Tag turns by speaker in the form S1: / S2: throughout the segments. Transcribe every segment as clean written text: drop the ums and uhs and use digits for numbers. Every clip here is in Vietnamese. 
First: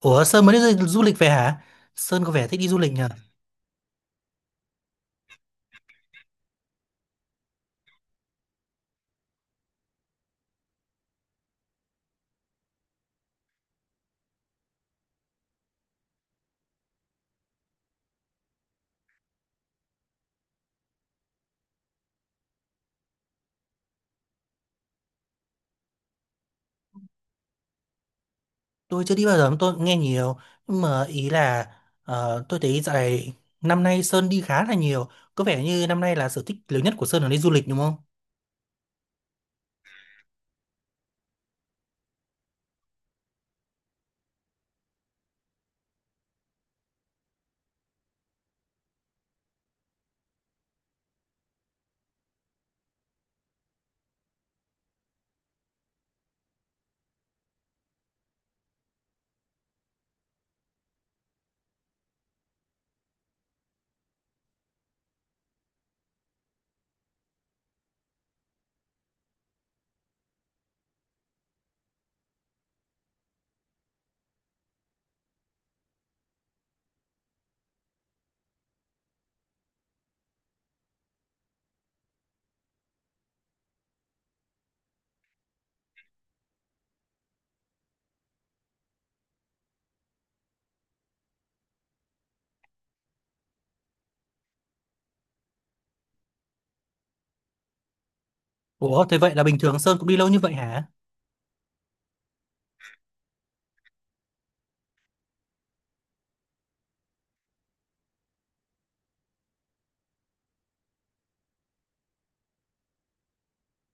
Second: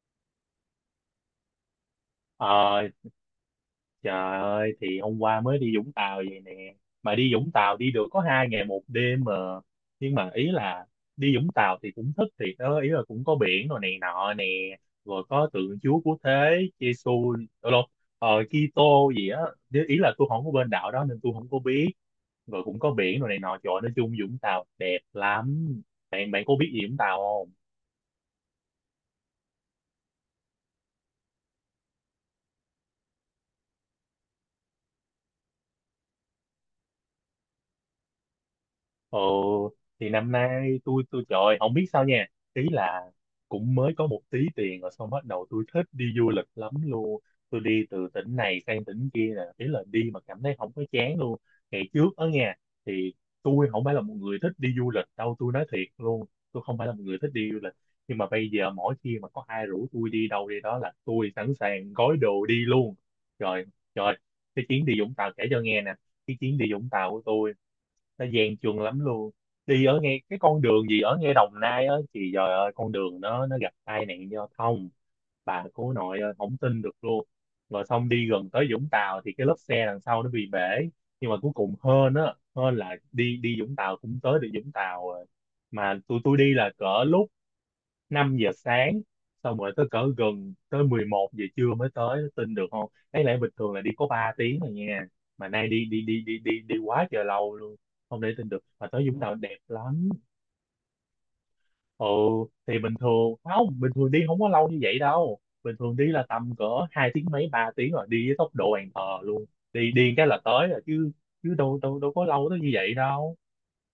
S1: Ủa, Sơn mới đi du du lịch về hả? Sơn có vẻ thích đi du
S2: Ờ,
S1: lịch nhỉ?
S2: trời ơi thì hôm qua mới đi Vũng Tàu vậy nè, mà đi Vũng Tàu đi được có 2 ngày 1 đêm mà, nhưng mà ý là đi Vũng Tàu thì cũng thích thiệt đó, ý là cũng có biển rồi này nọ nè, rồi có tượng Chúa Cứu Thế Giêsu đâu đâu Kitô gì á. Ý là tôi không có bên đạo đó nên tôi không có biết, rồi cũng có biển rồi này nọ. Trời ơi, nói chung Vũng Tàu đẹp lắm. Bạn bạn có biết gì Vũng Tàu không?
S1: Tôi chưa đi bao giờ, mà tôi cũng nghe nhiều. Nhưng mà ý là tôi thấy dạo này năm nay Sơn đi khá là nhiều. Có vẻ như năm nay là sở thích lớn nhất của Sơn là đi du lịch đúng không?
S2: Ồ, thì năm nay tôi trời ơi, không biết sao nha. Ý là cũng mới có một tí tiền rồi xong bắt đầu tôi thích đi du lịch lắm luôn. Tôi đi từ tỉnh này sang tỉnh kia nè, ý là đi mà cảm thấy không có chán luôn. Ngày trước ở nhà thì tôi không phải là một người thích đi du lịch đâu, tôi nói thiệt luôn. Tôi không phải là một người thích đi du lịch. Nhưng mà bây giờ mỗi khi mà có ai rủ tôi đi đâu đi đó là tôi sẵn sàng gói đồ đi luôn. Trời, trời, cái chuyến đi Vũng Tàu kể cho nghe nè. Cái chuyến đi Vũng Tàu của tôi nó gian truân lắm luôn, đi ở ngay cái con đường gì ở ngay Đồng Nai á thì trời ơi, con đường nó gặp tai nạn giao thông, bà cố nội ơi, không tin được luôn. Rồi xong đi gần tới Vũng Tàu thì cái lốp xe đằng sau nó bị bể, nhưng mà cuối cùng hên á hên là đi đi Vũng Tàu cũng tới được Vũng Tàu rồi. Mà tụi tôi đi là cỡ lúc 5 giờ sáng, xong rồi tới cỡ gần tới 11 giờ trưa mới tới, tin được không, đáng lẽ bình thường là đi có 3 tiếng rồi nha, mà nay đi đi đi đi đi đi quá trời lâu luôn, không để tin được. Mà
S1: Ủa,
S2: tới
S1: thế
S2: Vũng Tàu
S1: vậy là
S2: đẹp
S1: bình thường Sơn
S2: lắm.
S1: cũng đi lâu như vậy hả?
S2: Ừ, thì bình thường không, bình thường đi không có lâu như vậy đâu, bình thường đi là tầm cỡ 2 tiếng mấy 3 tiếng rồi, đi với tốc độ bàn thờ luôn, đi đi cái là tới rồi chứ, chứ đâu đâu đâu có lâu tới như vậy đâu.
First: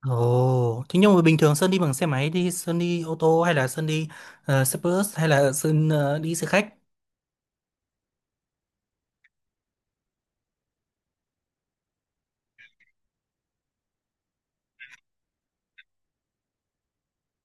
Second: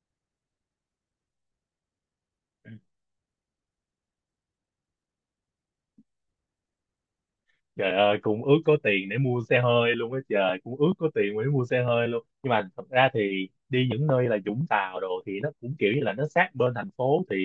S1: Ồ, thế nhưng mà bình thường Sơn đi bằng xe máy đi,
S2: Ừ.
S1: Sơn đi ô tô hay là Sơn đi xe bus hay là Sơn đi xe khách?
S2: Trời ơi, cũng ước có tiền để mua xe hơi luôn á, trời, cũng ước có tiền để mua xe hơi luôn. Nhưng mà thật ra thì đi những nơi là Vũng Tàu đồ thì nó cũng kiểu như là nó sát bên thành phố thì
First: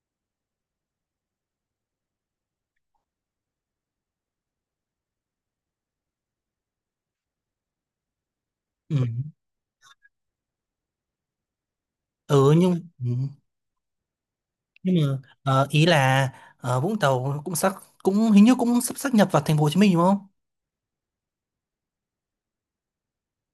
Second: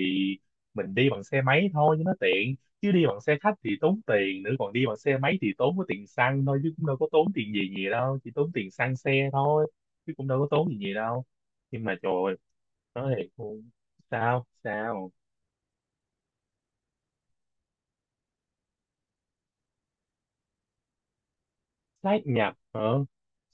S2: mình đi bằng xe máy thôi cho nó tiện. Chứ đi bằng xe khách thì tốn tiền nữa, còn đi bằng xe máy thì tốn có tiền xăng thôi, chứ cũng đâu có tốn tiền gì gì đâu, chỉ tốn tiền xăng
S1: Ừ,
S2: xe thôi, chứ cũng đâu có tốn gì gì đâu. Nhưng mà trời ơi,
S1: ừ nhưng ừ.
S2: nói thiệt luôn, sao
S1: Nhưng
S2: sao
S1: mà ý là Vũng Tàu cũng hình như cũng sắp sáp nhập vào thành phố Hồ Chí Minh đúng không?
S2: sát nhập hả?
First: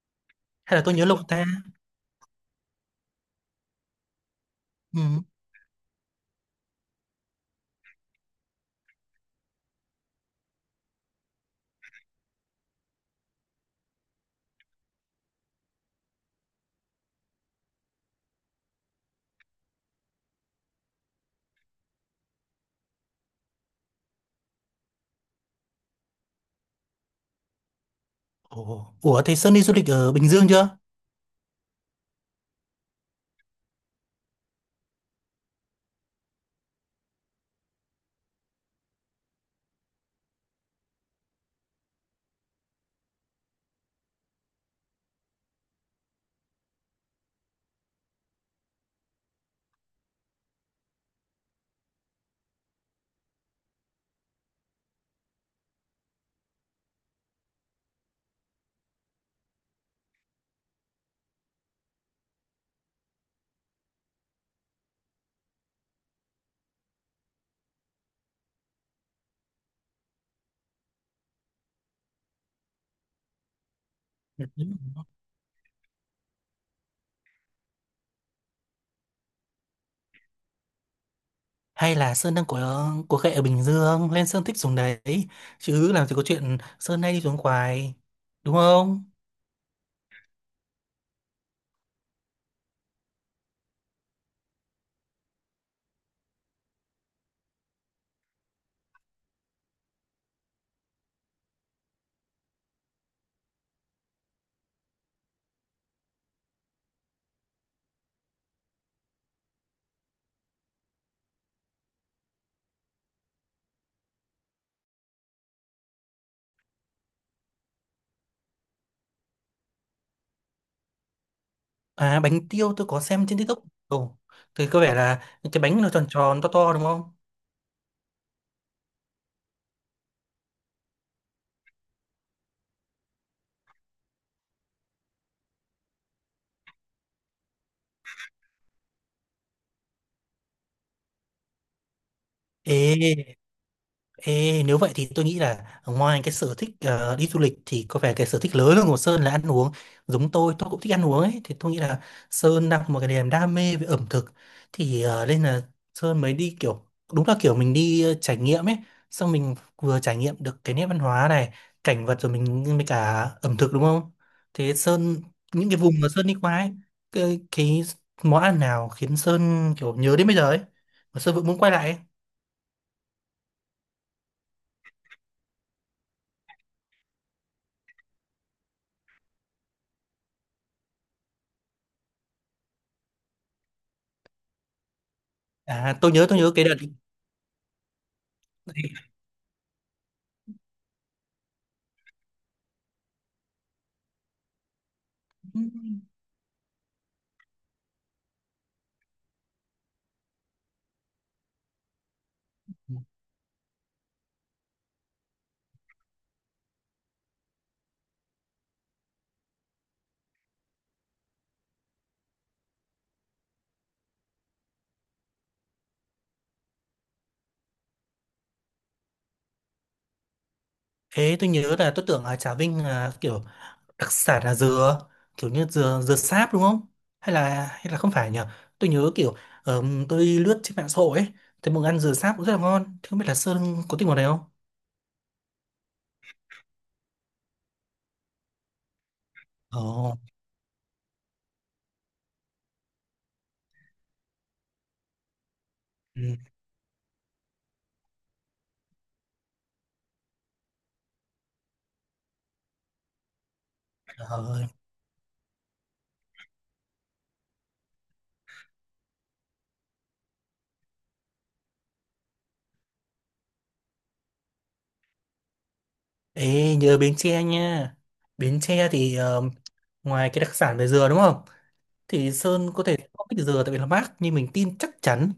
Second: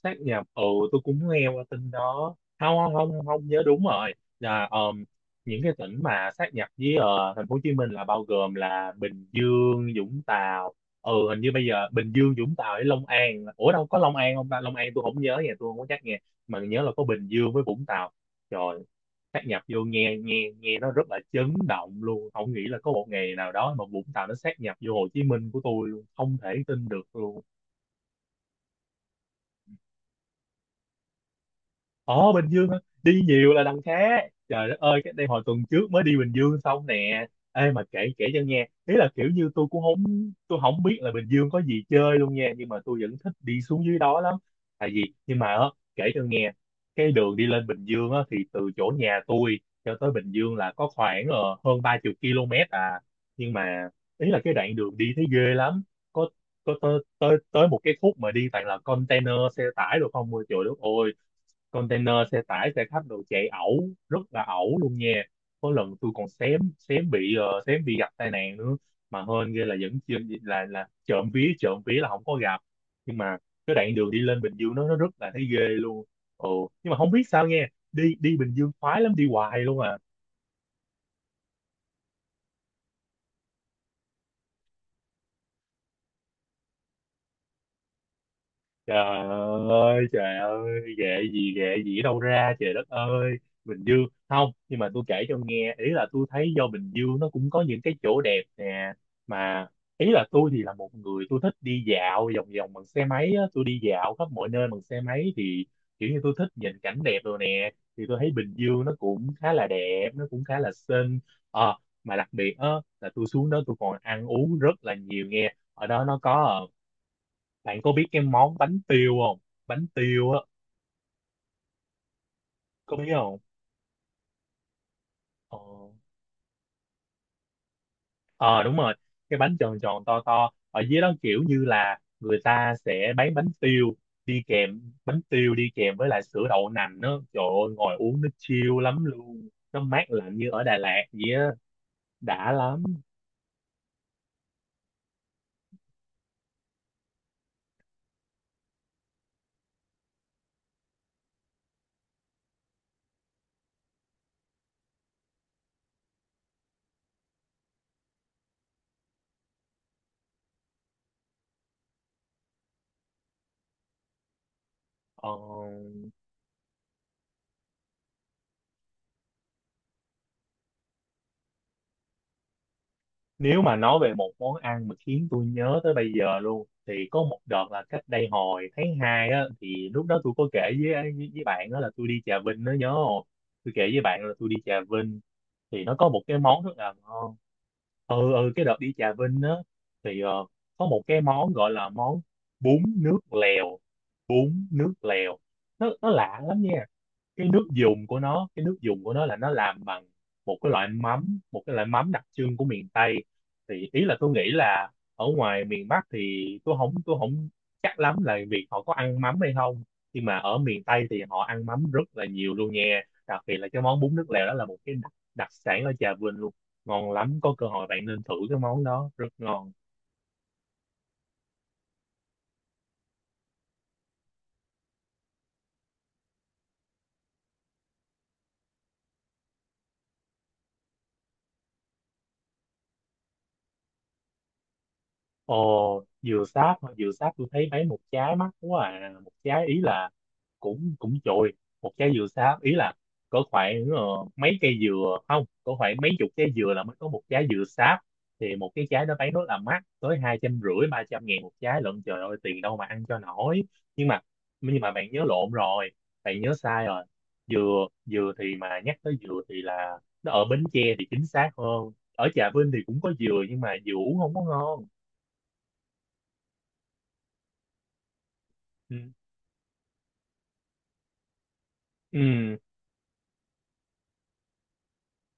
S2: Sát nhập, ừ.
S1: Hay là tôi
S2: Tôi
S1: nhớ
S2: cũng
S1: lộn ta?
S2: nghe qua tin đó, không không không không nhớ đúng rồi, là
S1: Ừ.
S2: những cái tỉnh mà sát nhập với thành phố Hồ Chí Minh là bao gồm là Bình Dương, Vũng Tàu, ừ hình như bây giờ Bình Dương, Vũng Tàu với Long An, ủa đâu có Long An không ta, Long An tôi không nhớ nha, tôi không có chắc nghe, mà nhớ là có Bình Dương với Vũng Tàu rồi sát nhập vô, nghe nghe nghe nó rất là chấn động luôn, không nghĩ là có một ngày nào đó mà Vũng Tàu nó sát nhập vô Hồ Chí Minh của tôi luôn, không thể tin được luôn.
S1: Ủa, Ủa, thì Sơn đi du lịch ở Bình Dương chưa,
S2: Ồ, Bình Dương hả? Đi nhiều là đằng khác. Trời đất ơi, cái đây hồi tuần trước mới đi Bình Dương xong nè. Ê, mà kể kể cho nghe, ý là kiểu như tôi cũng không, tôi không biết là Bình Dương có gì chơi luôn nha, nhưng mà tôi vẫn thích đi xuống dưới đó lắm. Tại vì, nhưng mà á, kể cho nghe, cái đường đi lên Bình Dương á thì từ chỗ nhà tôi cho tới Bình Dương là có khoảng hơn 30 km à. Nhưng mà ý là cái đoạn đường đi thấy ghê lắm. Có có tới tới tới một cái khúc mà đi toàn là container xe tải rồi không, ôi trời đất ơi, container xe tải xe khách đồ chạy ẩu, rất là ẩu luôn nha, có lần tôi còn xém xém bị ờ, xém bị gặp tai nạn nữa, mà hên ghê là vẫn chưa, là trộm vía là không có gặp, nhưng mà cái đoạn đường đi lên Bình Dương nó rất là thấy ghê luôn. Ồ, nhưng mà không biết sao, nghe đi đi Bình Dương khoái lắm, đi hoài luôn à.
S1: hay là Sơn đang có khệ ở Bình Dương lên Sơn thích xuống đấy? Chứ làm gì có chuyện Sơn hay đi xuống Khoái, đúng
S2: Trời
S1: không?
S2: trời ơi, ghệ gì ở đâu ra, trời đất ơi. Bình Dương không, nhưng mà tôi kể cho nghe, ý là tôi thấy do Bình Dương nó cũng có những cái chỗ đẹp nè, mà ý là tôi thì là một người tôi thích đi dạo vòng vòng bằng xe máy á, tôi đi dạo khắp mọi nơi bằng xe máy thì kiểu như tôi thích nhìn cảnh đẹp rồi nè, thì tôi thấy Bình Dương nó cũng khá là đẹp, nó cũng khá là xinh. Ờ, mà đặc biệt á là tôi xuống đó tôi còn ăn uống rất là nhiều nghe. Ở đó nó có bạn có biết cái món bánh tiêu không? Bánh tiêu á,
S1: À, bánh tiêu tôi
S2: có
S1: có
S2: biết
S1: xem
S2: không?
S1: trên TikTok. Ồ, thì có vẻ là những
S2: Ờ,
S1: cái bánh nó tròn tròn to to đúng không?
S2: ờ, đúng rồi, cái bánh tròn tròn to to. Ở dưới đó kiểu như là người ta sẽ bán bánh tiêu đi kèm, bánh tiêu đi kèm với lại sữa đậu nành đó. Trời ơi, ngồi uống nó chill lắm luôn. Nó mát lạnh như ở Đà Lạt vậy á, đã lắm.
S1: Ê Ê, nếu vậy thì tôi nghĩ là ngoài cái sở thích đi du lịch thì có vẻ cái sở thích lớn hơn của Sơn là ăn uống. Giống tôi cũng thích ăn uống ấy. Thì tôi nghĩ là Sơn đang có một cái niềm đam mê về ẩm thực. Thì nên là Sơn mới đi kiểu, đúng là kiểu mình đi trải nghiệm ấy. Xong mình vừa trải nghiệm được cái nét văn hóa này, cảnh vật rồi mình mới cả ẩm thực đúng không? Thế Sơn,
S2: Ờ,
S1: những cái vùng mà Sơn đi qua ấy, cái món ăn nào khiến Sơn kiểu nhớ đến bây giờ ấy? Mà Sơn vẫn muốn quay lại ấy.
S2: nếu mà nói về một món ăn mà khiến tôi nhớ tới bây giờ luôn thì có một đợt là cách đây hồi tháng 2 á, thì lúc đó tôi có kể với bạn đó là tôi đi Trà Vinh đó nhớ không? Tôi kể với bạn là tôi đi Trà Vinh thì nó
S1: À,
S2: có một cái
S1: tôi nhớ
S2: món
S1: cái
S2: rất
S1: đợt.
S2: là ngon. Ừ, ừ, cái đợt đi Trà Vinh á thì có một cái món gọi là món bún nước lèo, bún nước lèo.
S1: Ừ.
S2: Nó lạ lắm nha, cái nước dùng của nó, cái nước dùng của nó là nó làm bằng một cái loại mắm, một cái loại mắm đặc trưng của miền Tây, thì ý là tôi nghĩ là ở ngoài miền Bắc thì tôi không chắc lắm là việc họ có ăn mắm hay không, nhưng mà ở miền Tây thì họ ăn mắm rất là nhiều luôn nha, đặc biệt là cái món bún nước lèo đó là một cái đặc sản ở Trà Vinh luôn, ngon lắm, có cơ hội bạn nên thử cái món đó, rất ngon.
S1: Thế tôi nhớ là tôi tưởng ở Trà Vinh là kiểu đặc sản là dừa, kiểu như dừa dừa sáp đúng không? Hay là không phải nhỉ? Tôi nhớ kiểu tôi lướt trên mạng xã hội ấy, thấy mọi người ăn dừa sáp cũng rất là ngon. Thế không biết là Sơn có thích món này không?
S2: Ồ, dừa sáp hả? Dừa sáp tôi thấy mấy, một trái mắc quá à, một trái ý là
S1: Ồ,
S2: cũng cũng chồi, một trái dừa sáp ý là có khoảng mấy cây dừa không có khoảng mấy
S1: ừ,
S2: chục trái dừa là mới có một trái dừa sáp, thì một cái trái đó bán rất là mắc tới 250-300 ngàn một trái lận, trời ơi, tiền đâu mà ăn cho nổi. nhưng mà
S1: trời ơi.
S2: nhưng mà bạn nhớ lộn rồi, bạn nhớ sai rồi, dừa, dừa thì, mà nhắc tới dừa thì là nó ở Bến Tre thì chính xác hơn, ở Trà Vinh thì cũng có dừa nhưng mà dừa uống không có ngon.
S1: Ê, nhớ Bến Tre nha. Bến Tre
S2: Ừ.
S1: thì ngoài cái đặc sản về dừa đúng không? Thì
S2: Ừ.
S1: Sơn có thể không thích dừa tại vì nó mát, nhưng mình tin chắc chắn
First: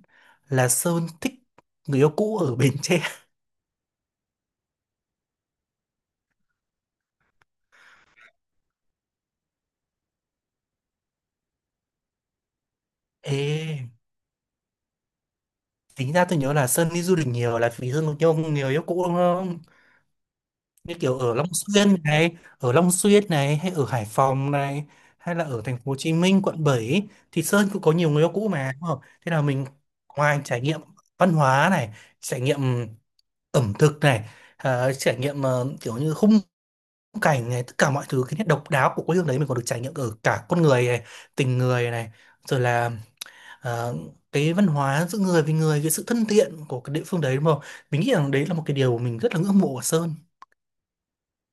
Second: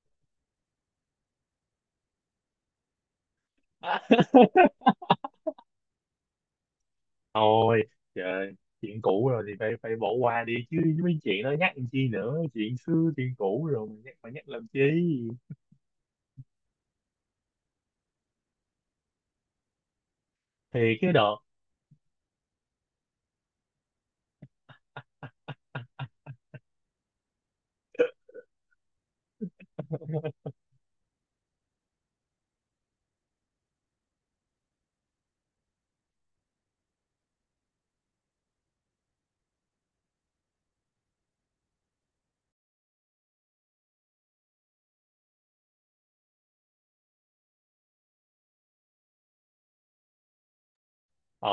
S1: là Sơn thích người yêu cũ ở Bến Tre.
S2: Thôi, trời, chuyện cũ rồi thì phải phải bỏ qua đi chứ, mấy chuyện đó nhắc làm chi nữa, chuyện xưa chuyện cũ rồi
S1: Ê.
S2: mà nhắc làm chi.
S1: Tính ra tôi nhớ là Sơn đi du lịch nhiều là vì Sơn có nhiều người yêu cũ đúng không?
S2: Thì
S1: Như
S2: cái
S1: kiểu ở
S2: đợt.
S1: Long Xuyên này, ở Long Xuyên này, hay ở Hải Phòng này, hay là ở thành phố Hồ Chí Minh, quận 7 ý, thì Sơn cũng có nhiều người yêu cũ mà đúng không? Thế là mình ngoài trải nghiệm văn hóa này, trải nghiệm ẩm thực này, à, trải nghiệm kiểu như khung cảnh này, tất cả mọi thứ cái nét độc đáo của quê hương đấy mình còn được trải nghiệm ở cả con người này, tình người này, rồi là ờ, cái văn hóa giữa người với người, cái sự thân thiện của cái địa phương đấy đúng không? Mình nghĩ rằng đấy là một cái điều mình rất là ngưỡng mộ ở Sơn.
S2: Ờ,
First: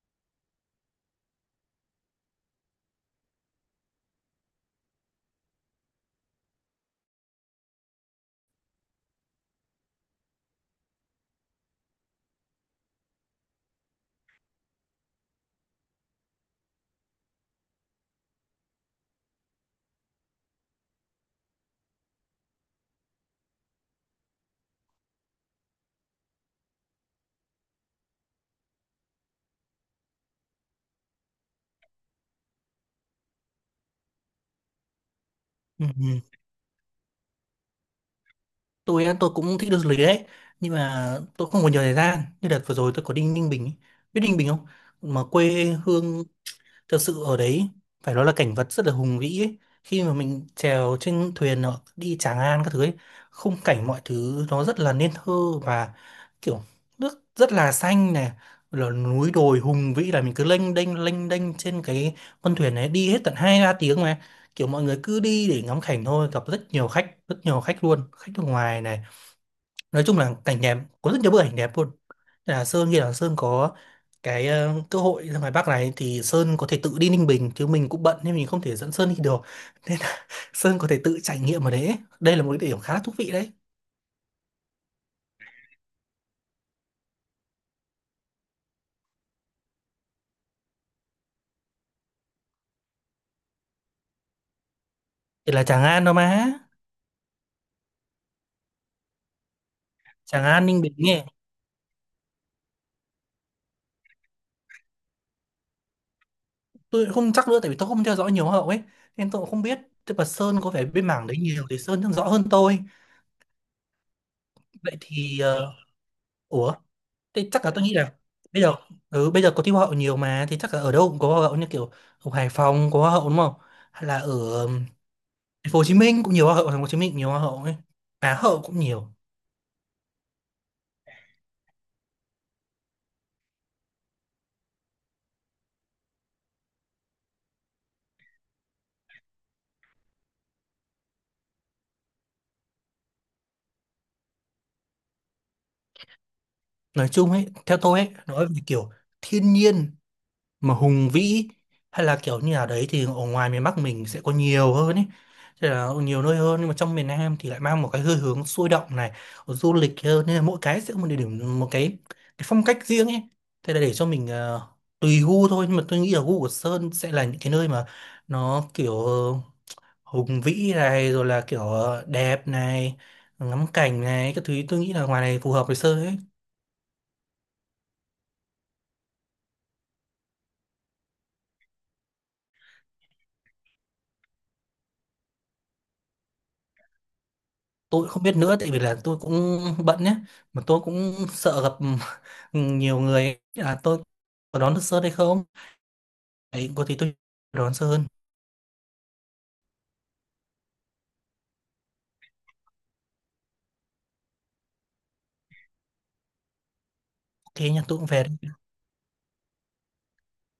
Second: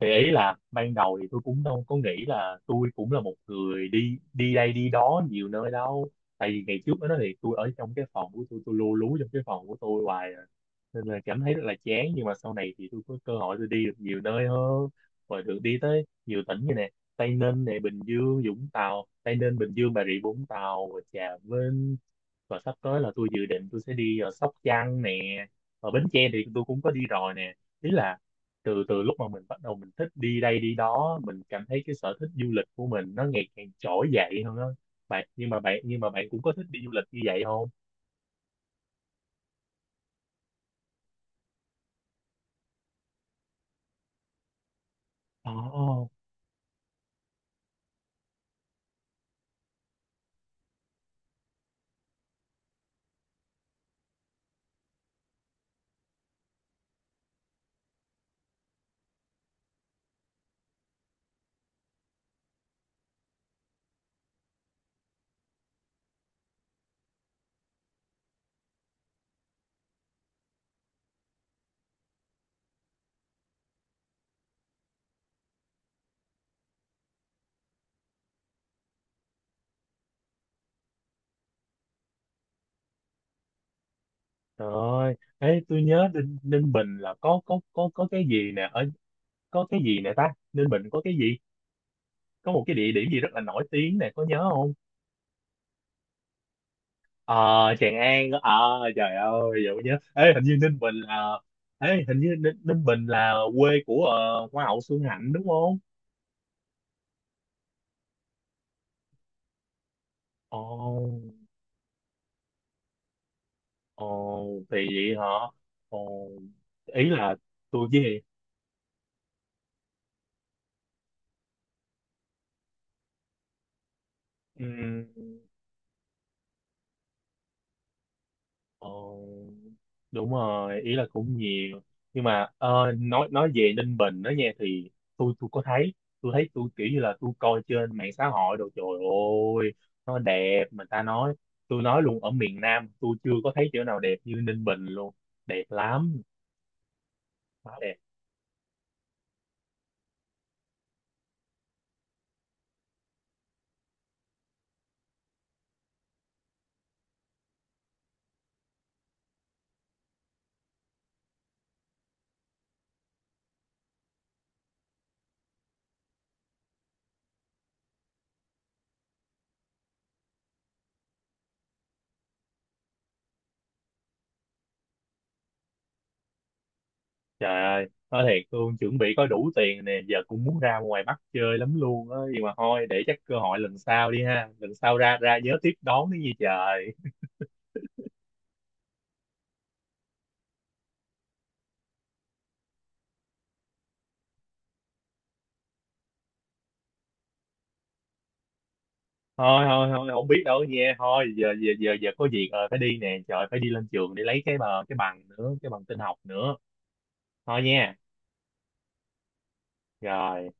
S2: thì ý là ban đầu thì tôi cũng đâu có nghĩ là tôi cũng là một người đi đi đây đi đó nhiều nơi đâu, tại vì ngày trước đó thì tôi ở trong cái phòng của tôi lu lú trong cái phòng của tôi hoài à, nên là cảm thấy rất là chán, nhưng mà sau này thì tôi có cơ hội tôi đi được nhiều nơi hơn, rồi được đi tới nhiều tỉnh như nè: Tây Ninh này, Bình Dương, Vũng Tàu, Tây Ninh, Bình Dương, Bà Rịa Vũng Tàu và Trà Vinh, và sắp tới là tôi dự định tôi sẽ đi ở Sóc Trăng nè, ở Bến Tre thì tôi cũng có đi rồi nè, ý là từ từ lúc mà mình bắt đầu mình thích đi đây đi đó mình cảm thấy cái sở thích du lịch của mình nó ngày càng trỗi dậy hơn đó bạn, nhưng mà bạn
S1: Ừ.
S2: nhưng mà
S1: Ừ.
S2: bạn cũng có thích đi du lịch như vậy không?
S1: Tôi á, tôi cũng thích đi du lịch đấy, nhưng mà tôi không có nhiều thời gian. Như đợt vừa rồi tôi có đi Ninh Bình ấy. Biết Ninh Bình không? Mà quê
S2: Ồ,
S1: hương thực sự ở đấy, phải nói là cảnh vật rất là hùng vĩ ấy. Khi mà mình trèo trên thuyền nó đi Tràng An các thứ ấy, khung cảnh mọi thứ nó rất là nên thơ, và kiểu nước rất là xanh này, là núi đồi hùng vĩ, là mình cứ lênh đênh trên cái con thuyền này đi hết tận hai ba tiếng mà kiểu mọi người cứ đi để ngắm cảnh thôi. Gặp rất nhiều khách, rất nhiều khách luôn, khách nước ngoài này. Nói chung là cảnh đẹp, có rất nhiều bức ảnh đẹp luôn. Nên là Sơn nghĩ là Sơn có cái cơ hội ra ngoài Bắc này thì Sơn có thể tự đi Ninh Bình, chứ mình cũng bận nên mình không thể dẫn Sơn đi được. Nên là Sơn có thể tự trải nghiệm ở đấy, đây là một cái điểm khá là thú vị đấy.
S2: trời ơi. Ê, tôi nhớ Ninh Bình là có cái gì nè, ở có cái gì nè ta? Ninh Bình có cái gì? Có một cái địa điểm gì rất là nổi tiếng nè, có nhớ không?
S1: Thì là Tràng An đâu mà.
S2: Ờ, Tràng An. Ờ, trời ơi, giờ mới nhớ. Ê, hình
S1: Tràng
S2: như
S1: An
S2: Ninh
S1: Ninh
S2: Bình
S1: Bình nghe.
S2: là. Ê, hình như Ninh Bình là quê của Hoa hậu Xuân Hạnh đúng không?
S1: Tôi không chắc nữa tại vì tôi không theo dõi nhiều hậu ấy, nên tôi cũng không biết. Tức là
S2: Ồ.
S1: Sơn có vẻ bên mảng đấy nhiều thì Sơn chắc rõ hơn tôi.
S2: Ồ, thì
S1: Vậy
S2: vậy hả?
S1: thì
S2: Ồ,
S1: ủa.
S2: ý là
S1: Thế chắc là tôi
S2: tôi
S1: nghĩ là
S2: với
S1: bây giờ, ừ, bây giờ có thi hoa hậu nhiều mà thì chắc là ở đâu cũng có hoa hậu, như kiểu ở Hải Phòng có hoa hậu đúng không? Hay là ở ừm,
S2: um,
S1: thành phố Hồ Chí Minh cũng nhiều hoa hậu, thành phố Hồ Chí Minh cũng nhiều hoa hậu ấy. Á hậu cũng nhiều.
S2: ồ, đúng rồi, ý là cũng nhiều. Nhưng mà nói về Ninh Bình đó nha thì tôi có thấy tôi kiểu như là tôi coi trên mạng xã hội đồ, trời ơi, nó đẹp mà ta nói, tôi nói luôn ở miền Nam tôi chưa có thấy chỗ nào đẹp như Ninh Bình luôn. Đẹp lắm,
S1: Nói chung ấy,
S2: quá
S1: theo
S2: đẹp.
S1: tôi ấy, nói về kiểu thiên nhiên mà hùng vĩ, hay là kiểu như là đấy, thì ở ngoài miền Bắc mình sẽ có nhiều hơn ấy, thế là nhiều nơi hơn. Nhưng mà trong miền Nam thì lại mang một cái hơi hướng sôi động này, du lịch hơn, nên là mỗi cái sẽ có một địa điểm, một cái phong cách riêng ấy. Thế là để cho mình tùy gu thôi, nhưng mà tôi nghĩ là gu của Sơn sẽ là những cái nơi mà nó kiểu hùng vĩ này rồi là kiểu đẹp này ngắm cảnh này các thứ. Tôi nghĩ là ngoài này phù hợp với Sơn ấy.
S2: Trời ơi, nói thiệt luôn, chuẩn bị có đủ tiền nè, giờ cũng muốn ra ngoài Bắc chơi lắm luôn á, nhưng mà thôi, để chắc cơ hội lần sau đi ha, lần sau ra ra nhớ tiếp đón đi gì trời.
S1: Tôi không biết nữa tại vì là tôi cũng bận nhé, mà tôi cũng sợ gặp nhiều người à, tôi có đón được sớm hay không ấy. Có thì tôi đón sớm hơn.
S2: Thôi, thôi, thôi, không biết đâu nha, thôi, giờ giờ giờ giờ có việc rồi, phải đi nè, trời, phải đi lên trường để lấy cái bờ, cái bằng nữa, cái bằng tin học nữa.
S1: OK
S2: Thôi
S1: nha,
S2: nha,
S1: tôi cũng về đây.
S2: rồi.